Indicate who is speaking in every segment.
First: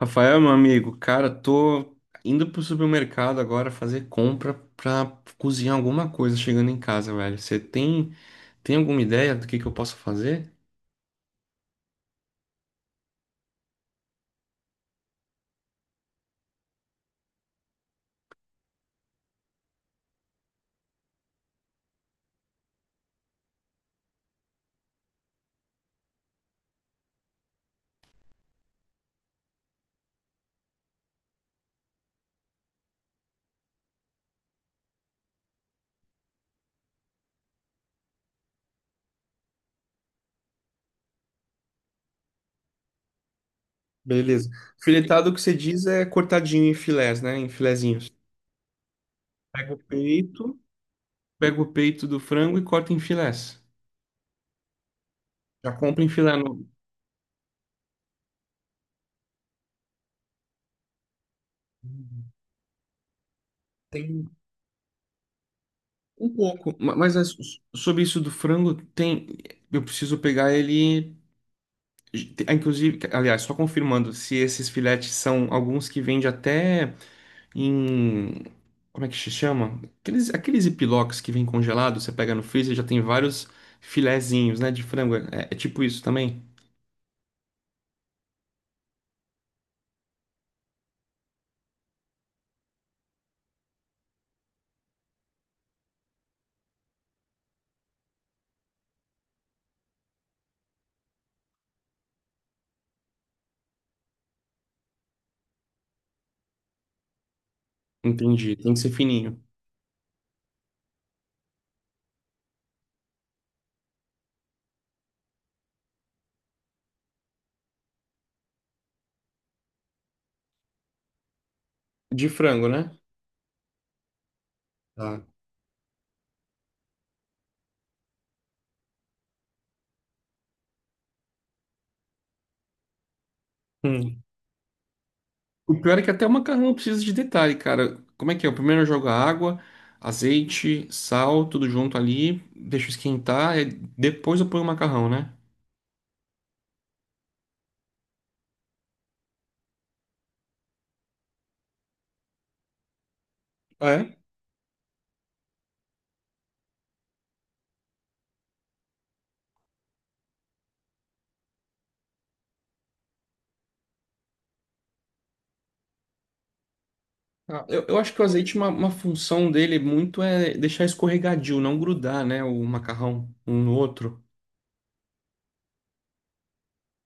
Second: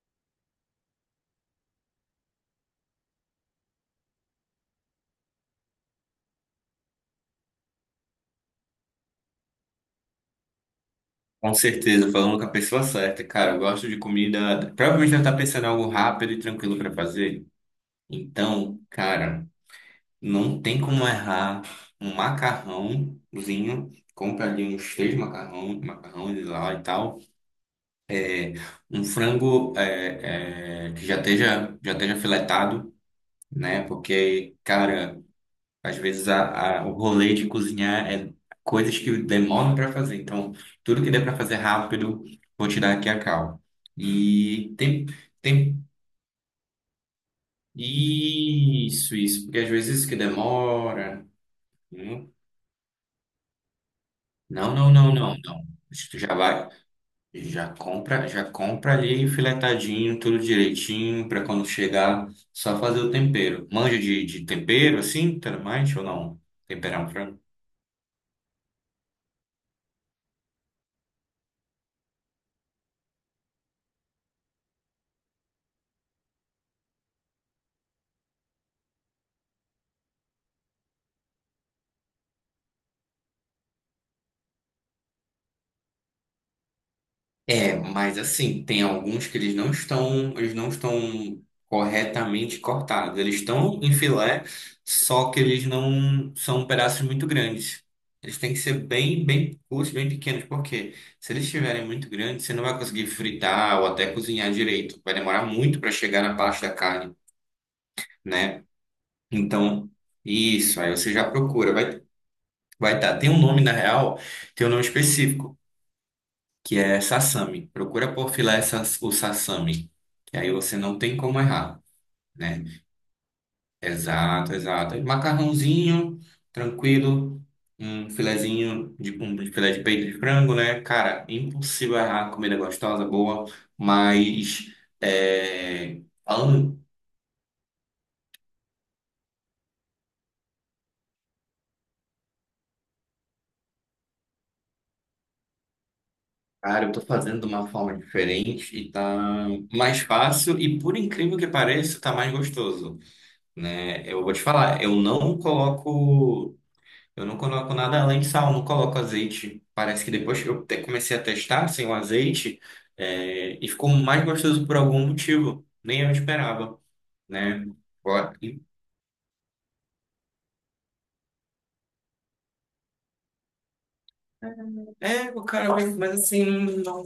Speaker 1: Rafael, meu amigo, cara, tô indo pro supermercado agora fazer compra pra cozinhar alguma coisa chegando em casa, velho. Você tem alguma ideia do que eu posso fazer?
Speaker 2: Com certeza, falando com a pessoa certa. Cara, eu gosto de comida. Provavelmente ela tá pensando em algo rápido e tranquilo para fazer. Então, cara, não tem como errar um macarrãozinho. Compra ali uns três macarrão, macarrões lá e tal. Um frango que já esteja filetado, né? Porque, cara. Às vezes o rolê de cozinhar é coisas que demoram para fazer. Então, tudo que der para fazer rápido, vou tirar aqui a cal.
Speaker 1: Beleza.
Speaker 2: E tem,
Speaker 1: Filetado, o que você diz
Speaker 2: tem
Speaker 1: é cortadinho em filés, né? Em filezinhos.
Speaker 2: isso, porque às
Speaker 1: Pega o
Speaker 2: vezes isso que
Speaker 1: peito,
Speaker 2: demora.
Speaker 1: Pego o peito do
Speaker 2: hum.
Speaker 1: frango e corta em filés.
Speaker 2: Não, não, não, não, não.
Speaker 1: Já compra
Speaker 2: Acho
Speaker 1: em
Speaker 2: que tu já
Speaker 1: filé.
Speaker 2: vai, já compra ali filetadinho, tudo direitinho, para quando chegar, só fazer o tempero. Manja
Speaker 1: Tem
Speaker 2: de tempero assim, tudo mais ou
Speaker 1: um
Speaker 2: não?
Speaker 1: pouco.
Speaker 2: Temperar um
Speaker 1: Mas é
Speaker 2: frango?
Speaker 1: sobre isso do frango, tem, eu preciso pegar ele. Inclusive, aliás, só confirmando se esses filetes são alguns que vende até em. Como é que se chama? Aqueles epiloques que vem congelado, você pega no freezer, e já tem vários filezinhos, né? De frango. É, é tipo isso também?
Speaker 2: É, mas assim, tem alguns que eles não estão corretamente cortados. Eles estão em filé, só que eles não são pedaços muito grandes. Eles têm que ser bem curtos, bem pequenos, porque se eles estiverem muito grandes, você não vai conseguir fritar ou até cozinhar direito. Vai demorar muito para chegar na parte da carne,
Speaker 1: Entendi.
Speaker 2: né?
Speaker 1: Tem que ser fininho.
Speaker 2: Então, isso, aí você já procura. Vai, vai estar. Tem um nome, na real, tem um nome específico, que é sasami. Procura por o sasami, que aí você não tem como errar,
Speaker 1: De
Speaker 2: né?
Speaker 1: frango, né?
Speaker 2: Exato, exato.
Speaker 1: Tá.
Speaker 2: Macarrãozinho, tranquilo, um filezinho de um filé de peito de frango, né? Cara, impossível errar, comida gostosa, boa,
Speaker 1: Hum.
Speaker 2: mas
Speaker 1: O pior é que até o macarrão
Speaker 2: falando,
Speaker 1: precisa de detalhe, cara. Como é que é? Eu primeiro jogo a água, azeite, sal, tudo junto ali, deixo esquentar, e depois eu ponho o macarrão, né?
Speaker 2: cara, eu tô fazendo de uma forma diferente e tá mais fácil e, por incrível que pareça, tá mais gostoso, né? Eu vou te falar, eu não coloco nada além de sal, não coloco azeite. Parece que depois que eu comecei a testar sem o azeite, e ficou mais gostoso por algum motivo. Nem eu esperava, né?
Speaker 1: Ah, eu acho que o
Speaker 2: Ó,
Speaker 1: azeite,
Speaker 2: e-
Speaker 1: uma função dele muito é deixar escorregadio, não grudar, né? O macarrão um no outro.
Speaker 2: É, o cara, mas assim,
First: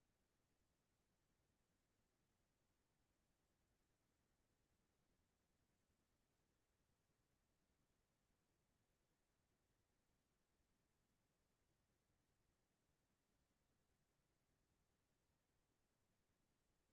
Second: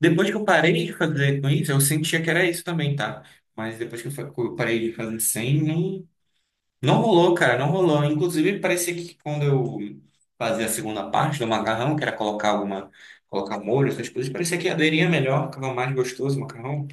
Speaker 2: depois que eu parei de fazer com isso, eu sentia que era isso também, tá? Mas depois que eu parei de fazer sem, não. Não rolou, cara, não rolou. Inclusive, parecia que quando eu fazia a segunda parte do macarrão, que era colocar molho, essas coisas, parecia que aderia melhor, ficava mais gostoso o macarrão.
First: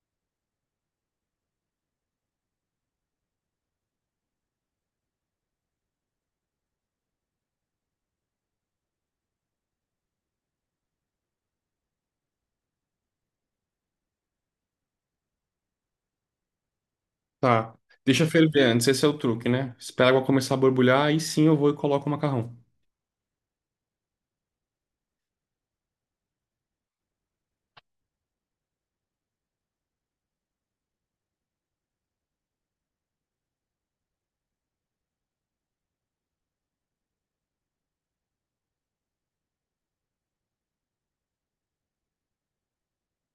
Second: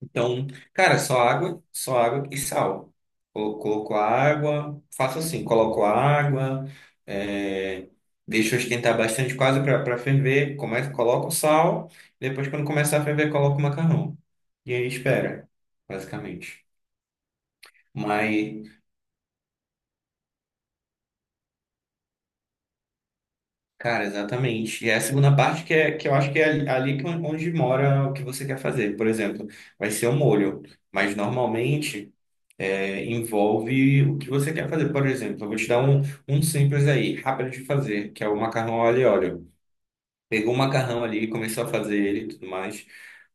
Speaker 2: Então, cara, só água e sal. Coloco a água, faço assim, coloco a água, é, deixo esquentar bastante, quase para ferver, começo, coloco o sal, depois quando começar a ferver, coloco o macarrão. E aí espera, basicamente.
Speaker 1: Tá. Deixa ferver
Speaker 2: Mas
Speaker 1: antes, esse é o truque, né? Espera a água começar a borbulhar, aí sim eu vou e coloco o macarrão.
Speaker 2: cara, exatamente. E é a segunda parte que eu acho que é ali que onde mora o que você quer fazer. Por exemplo, vai ser o molho, mas normalmente envolve o que você quer fazer. Por exemplo, eu vou te dar um simples aí, rápido de fazer, que é o macarrão ao alho e óleo. Pegou o macarrão ali, começou a fazer ele e tudo mais.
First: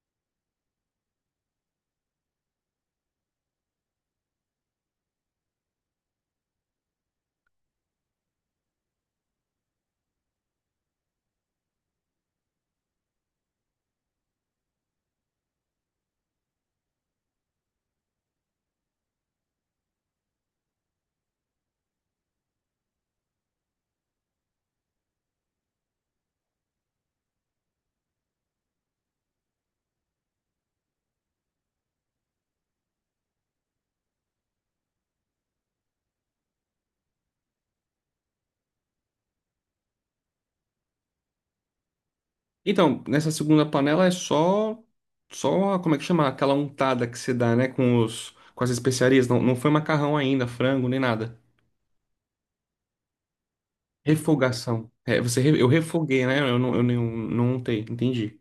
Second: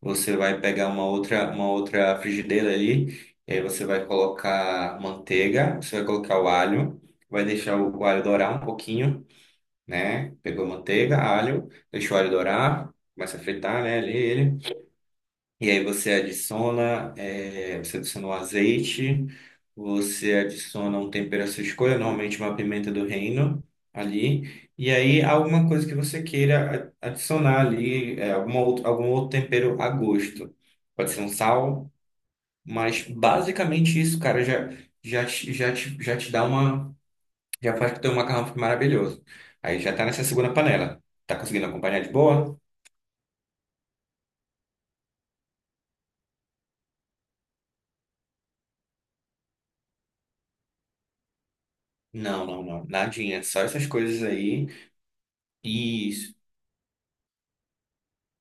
Speaker 2: Você vai pegar uma outra frigideira ali, e aí você vai colocar manteiga, você vai colocar o alho, vai deixar o alho dourar um pouquinho, né? Pegou manteiga, alho, deixou o alho dourar, começa a fritar, né, ali ele. E aí você você adiciona o azeite, você adiciona um tempero à sua escolha, normalmente uma pimenta do reino ali. E aí alguma coisa que você queira adicionar ali, algum outro tempero a gosto. Pode ser um sal, mas basicamente isso, cara, já te dá uma já faz que teu macarrão fica maravilhoso. Aí já tá nessa segunda panela. Tá conseguindo acompanhar de boa?
Speaker 1: Então, nessa segunda panela é só, como é que chama? Aquela untada que você dá, né? Com as especiarias. Não, não foi macarrão ainda, frango, nem nada.
Speaker 2: Não, não, não. Nadinha. Só essas coisas aí.
Speaker 1: Refogação. É, você, eu refoguei,
Speaker 2: Isso.
Speaker 1: né? Eu não untei, entendi.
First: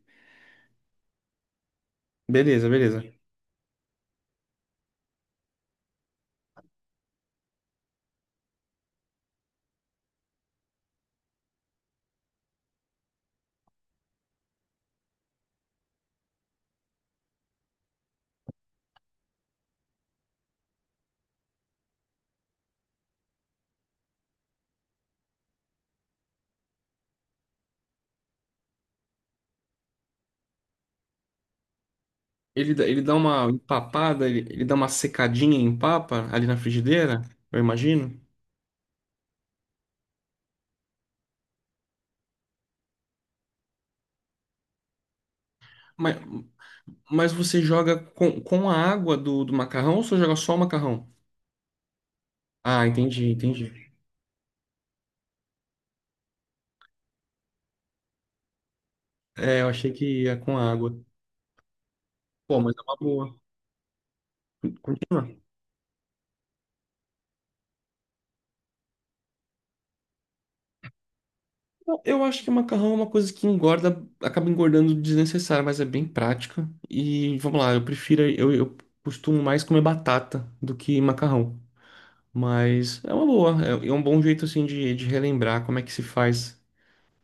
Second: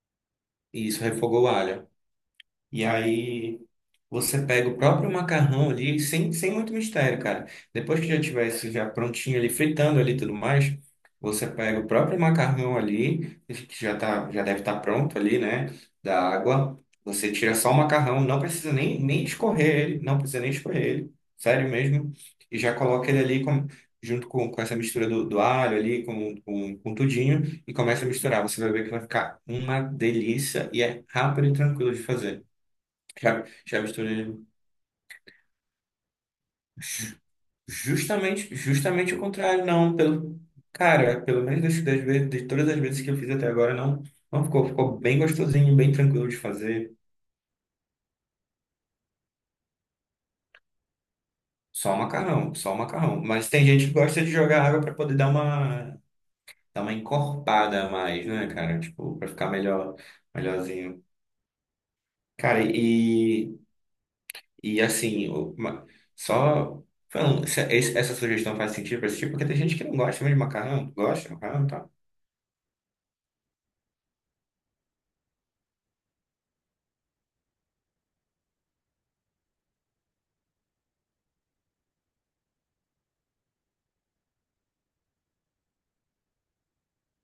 Speaker 2: Isso, refogou o alho.
Speaker 1: Beleza,
Speaker 2: E
Speaker 1: beleza.
Speaker 2: aí. Você pega o próprio macarrão ali, sem muito mistério, cara. Depois que já tiver já prontinho ali, fritando ali e tudo mais, você pega o próprio macarrão ali, que já tá, já deve estar pronto ali, né? Da água. Você tira só o macarrão, não precisa nem escorrer ele, não precisa nem escorrer ele, sério mesmo. E já coloca ele junto com essa mistura do alho ali, com tudinho, e começa a misturar. Você vai ver que vai ficar uma delícia e é rápido e tranquilo de fazer.
Speaker 1: Ele dá
Speaker 2: Já,
Speaker 1: uma
Speaker 2: já
Speaker 1: empapada,
Speaker 2: misturei.
Speaker 1: ele dá uma secadinha em papa ali na
Speaker 2: Ju-
Speaker 1: frigideira, eu imagino.
Speaker 2: Justamente, justamente o contrário, não. Pelo, cara, pelo menos das vezes, de todas as vezes que eu fiz até agora, não, não ficou. Ficou bem gostosinho, bem
Speaker 1: Mas,
Speaker 2: tranquilo de fazer.
Speaker 1: mas você joga com a água do macarrão ou você joga só o macarrão?
Speaker 2: Só o macarrão, só o
Speaker 1: Ah,
Speaker 2: macarrão.
Speaker 1: entendi,
Speaker 2: Mas tem
Speaker 1: entendi.
Speaker 2: gente que gosta de jogar água para poder dar uma encorpada a mais, né, cara? Tipo, para ficar
Speaker 1: É, eu achei
Speaker 2: melhor,
Speaker 1: que ia com água.
Speaker 2: melhorzinho.
Speaker 1: Pô,
Speaker 2: Cara,
Speaker 1: mas é uma boa.
Speaker 2: e
Speaker 1: Continua.
Speaker 2: assim, o- ma- só. Falando, essa sugestão faz sentido para esse tipo, porque tem gente que não gosta mesmo de macarrão, gosta de macarrão, tá?
Speaker 1: Eu acho que macarrão é uma coisa que engorda, acaba engordando desnecessário, mas é bem prática. E vamos lá, eu prefiro, eu costumo mais comer batata do que macarrão. Mas é uma boa, é é um bom jeito assim de relembrar como é que se faz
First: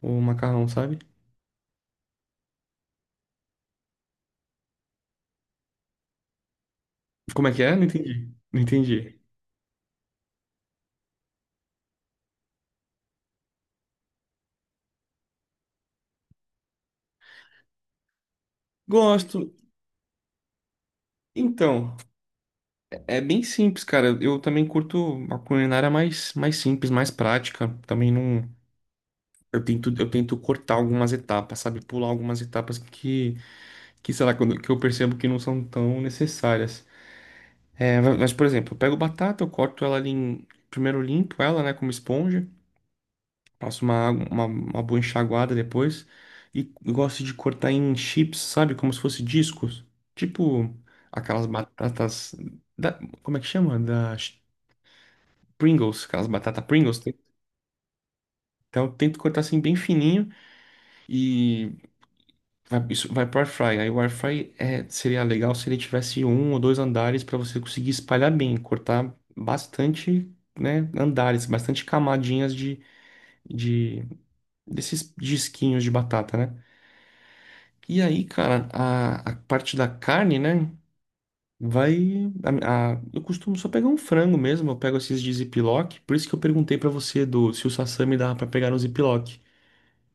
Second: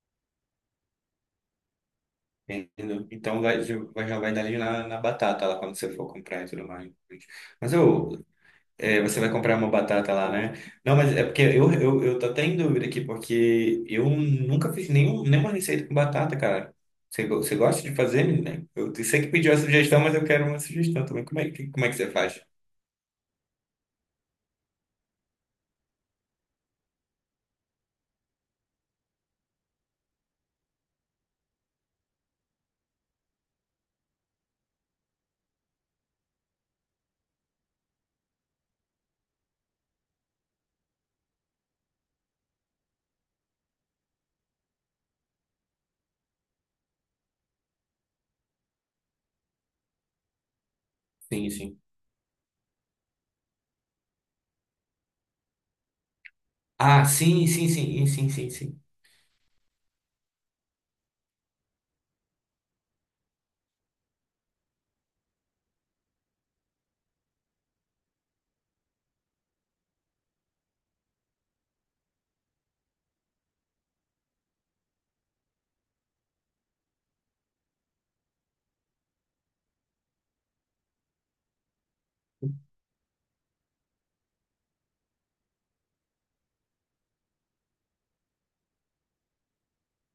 Speaker 1: o macarrão, sabe?
Speaker 2: Entendeu? Então vai, já vai dar ali na batata lá quando você for comprar e tudo mais.
Speaker 1: Como é que
Speaker 2: Mas
Speaker 1: é? Não
Speaker 2: eu,
Speaker 1: entendi. Não
Speaker 2: é,
Speaker 1: entendi.
Speaker 2: você vai comprar uma batata lá, né? Não, mas é porque eu tô até em dúvida aqui, porque eu nunca fiz nenhuma receita com batata, cara. Você gosta de fazer, menina? Eu sei que
Speaker 1: Gosto.
Speaker 2: pediu a sugestão, mas eu quero uma sugestão também. Como é
Speaker 1: Então,
Speaker 2: que você faz?
Speaker 1: é bem simples, cara. Eu também curto a culinária mais, mais simples, mais prática. Também não. Eu tento cortar algumas etapas, sabe? Pular algumas etapas que sei lá, que eu percebo que não são tão necessárias. É, mas, por exemplo, eu pego batata, eu corto ela ali em. Primeiro limpo ela, né, como esponja. Passo uma boa enxaguada depois. E gosto de cortar em chips, sabe? Como se fosse discos. Tipo aquelas
Speaker 2: Sim, sim.
Speaker 1: batatas. Como é que chama? Da Pringles, aquelas batatas Pringles.
Speaker 2: Ah, sim, sim, sim, sim, sim, sim.
Speaker 1: Então eu tento cortar assim bem fininho e vai, isso vai pro air fry. Aí o air fry é, seria legal se ele tivesse um ou dois andares para você conseguir espalhar bem, cortar bastante, né, andares, bastante camadinhas de desses disquinhos de batata, né? E aí, cara, a parte da carne, né? Vai. Eu costumo só pegar um frango mesmo, eu pego esses de ziplock. Por isso que eu perguntei pra você do se o sashimi dava pra pegar no ziplock.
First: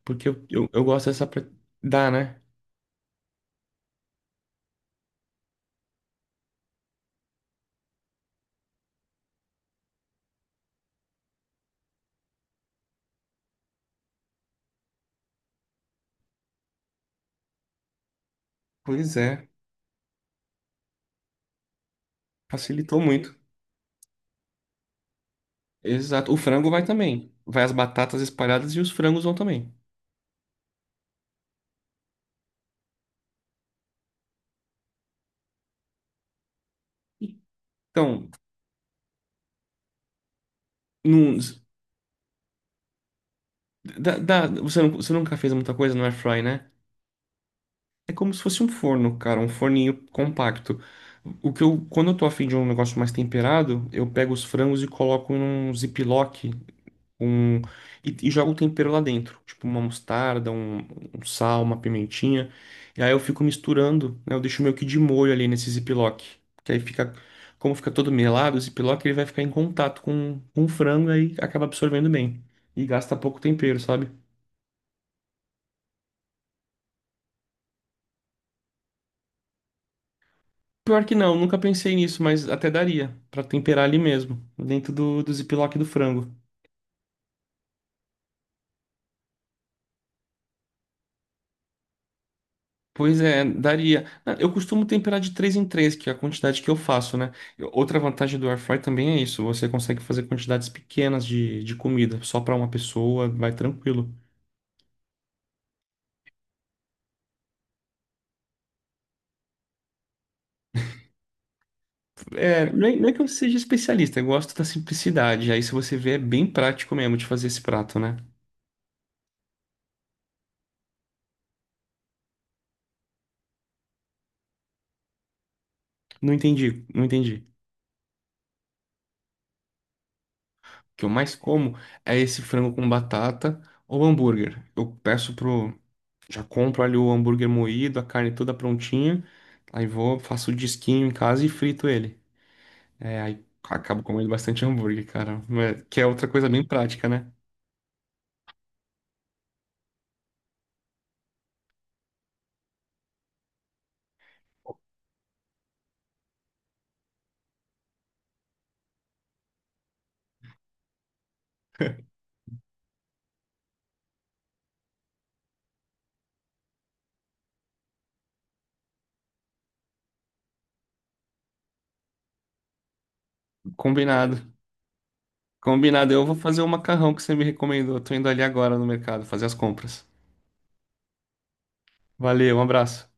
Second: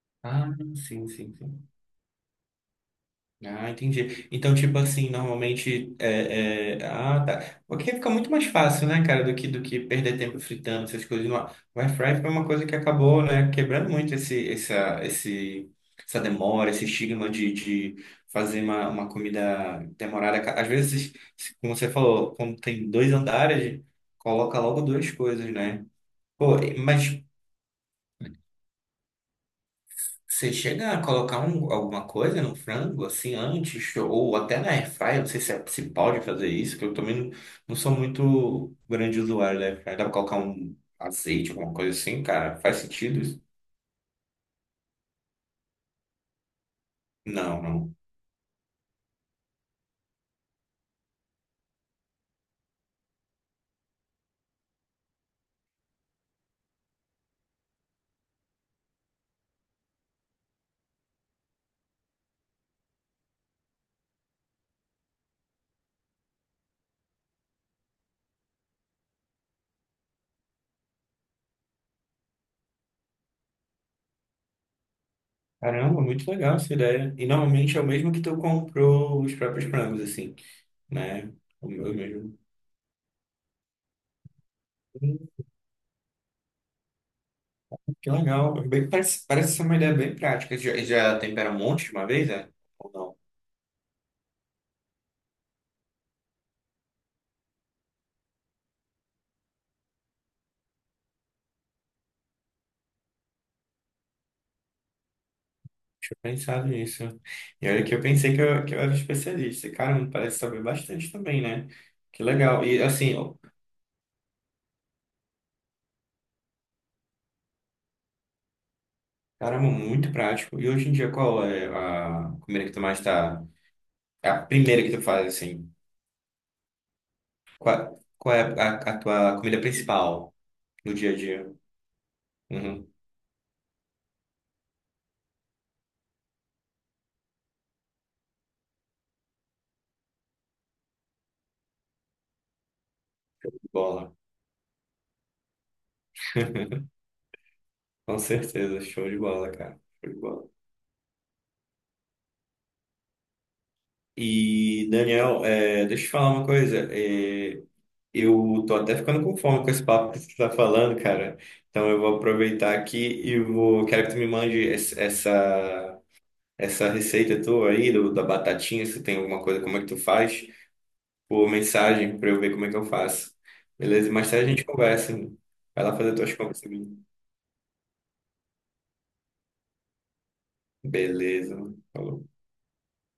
Speaker 1: Porque eu,
Speaker 2: Ah,
Speaker 1: eu, eu gosto
Speaker 2: sim, sim,
Speaker 1: dessa.
Speaker 2: sim.
Speaker 1: Dá, né?
Speaker 2: Ah, entendi. Então, tipo assim, ah, tá. Porque fica muito mais fácil, né, cara, do que perder tempo fritando essas coisas. No ar. O air fry foi uma coisa que acabou, né, quebrando muito essa demora, esse estigma de fazer uma
Speaker 1: Pois é,
Speaker 2: comida demorada. Às vezes, como você falou, quando tem
Speaker 1: facilitou
Speaker 2: dois
Speaker 1: muito.
Speaker 2: andares, coloca logo duas coisas, né?
Speaker 1: Exato. O
Speaker 2: Pô,
Speaker 1: frango vai
Speaker 2: mas
Speaker 1: também. Vai as batatas espalhadas e os frangos vão também.
Speaker 2: você chega a colocar alguma coisa no frango, assim, antes, ou até na airfryer, não sei se pode fazer isso, que eu também não, não sou
Speaker 1: Então,
Speaker 2: muito grande usuário da airfryer. Dá pra colocar um
Speaker 1: num,
Speaker 2: azeite, alguma coisa assim, cara? Faz sentido isso?
Speaker 1: você nunca fez muita coisa no air fry, né?
Speaker 2: Não, não.
Speaker 1: É como se fosse um forno, cara, um forninho compacto. O que eu, quando eu tô afim de um negócio mais temperado, eu pego os frangos e coloco num ziplock, um e jogo o tempero lá dentro, tipo uma mostarda, um sal, uma pimentinha. E aí eu fico misturando, né? Eu deixo meio que de molho ali nesse ziplock, que aí fica, como fica todo melado, o ziplock ele vai ficar em contato com o frango aí acaba absorvendo bem e gasta pouco tempero, sabe?
Speaker 2: Caramba, muito legal essa ideia. E normalmente é o mesmo que tu comprou os próprios frangos, assim,
Speaker 1: Pior que
Speaker 2: né?
Speaker 1: não, nunca
Speaker 2: O
Speaker 1: pensei
Speaker 2: meu
Speaker 1: nisso,
Speaker 2: mesmo.
Speaker 1: mas até daria pra temperar ali mesmo, dentro
Speaker 2: Hum,
Speaker 1: do ziplock do frango.
Speaker 2: Que legal. Bem, parece, parece ser uma ideia bem prática. Já, já tempera um monte de uma vez, é? Ou não?
Speaker 1: Pois é, daria. Ah, eu costumo temperar de 3 em 3, que é a quantidade que eu faço, né? Outra vantagem do air fry também é isso, você consegue fazer quantidades pequenas de comida, só pra uma pessoa, vai tranquilo.
Speaker 2: Deixa eu pensar nisso. E olha que eu pensei que que eu era especialista. Caramba, parece saber bastante também, né? Que legal.
Speaker 1: É,
Speaker 2: E
Speaker 1: não é, não é
Speaker 2: assim,
Speaker 1: que eu
Speaker 2: ó,
Speaker 1: seja especialista, eu gosto da simplicidade. Aí se você vê, é bem prático mesmo de fazer esse prato, né?
Speaker 2: caramba, muito prático. E hoje em dia, qual é a comida que tu mais tá? É a primeira que tu faz, assim.
Speaker 1: Não entendi, não entendi.
Speaker 2: Qual é a tua comida principal no
Speaker 1: O que eu
Speaker 2: dia a
Speaker 1: mais
Speaker 2: dia?
Speaker 1: como é esse frango com
Speaker 2: Uhum,
Speaker 1: batata ou hambúrguer. Eu peço pro Já compro ali o hambúrguer moído, a carne toda prontinha. Aí vou, faço o disquinho em casa e frito ele. É, aí acabo
Speaker 2: bola.
Speaker 1: comendo bastante hambúrguer, cara. Que é outra coisa bem prática, né?
Speaker 2: Com certeza, show de bola, cara. Show de bola. E, Daniel, é, deixa eu te falar uma coisa. Eh, eu tô até ficando com fome com esse papo que você tá falando, cara. Então eu vou aproveitar aqui e vou. Quero que tu me mande essa essa receita tua aí da batatinha, se tem alguma coisa, como é que tu faz, por mensagem para eu ver como é que eu faço. Beleza? Mais
Speaker 1: Combinado.
Speaker 2: tarde a gente conversa. Vai lá
Speaker 1: Combinado.
Speaker 2: fazer
Speaker 1: Eu
Speaker 2: tuas
Speaker 1: vou
Speaker 2: compras.
Speaker 1: fazer o
Speaker 2: Também.
Speaker 1: macarrão que você me recomendou. Eu tô indo ali agora no mercado fazer as compras.
Speaker 2: Beleza, mano. Falou.
Speaker 1: Valeu, um abraço.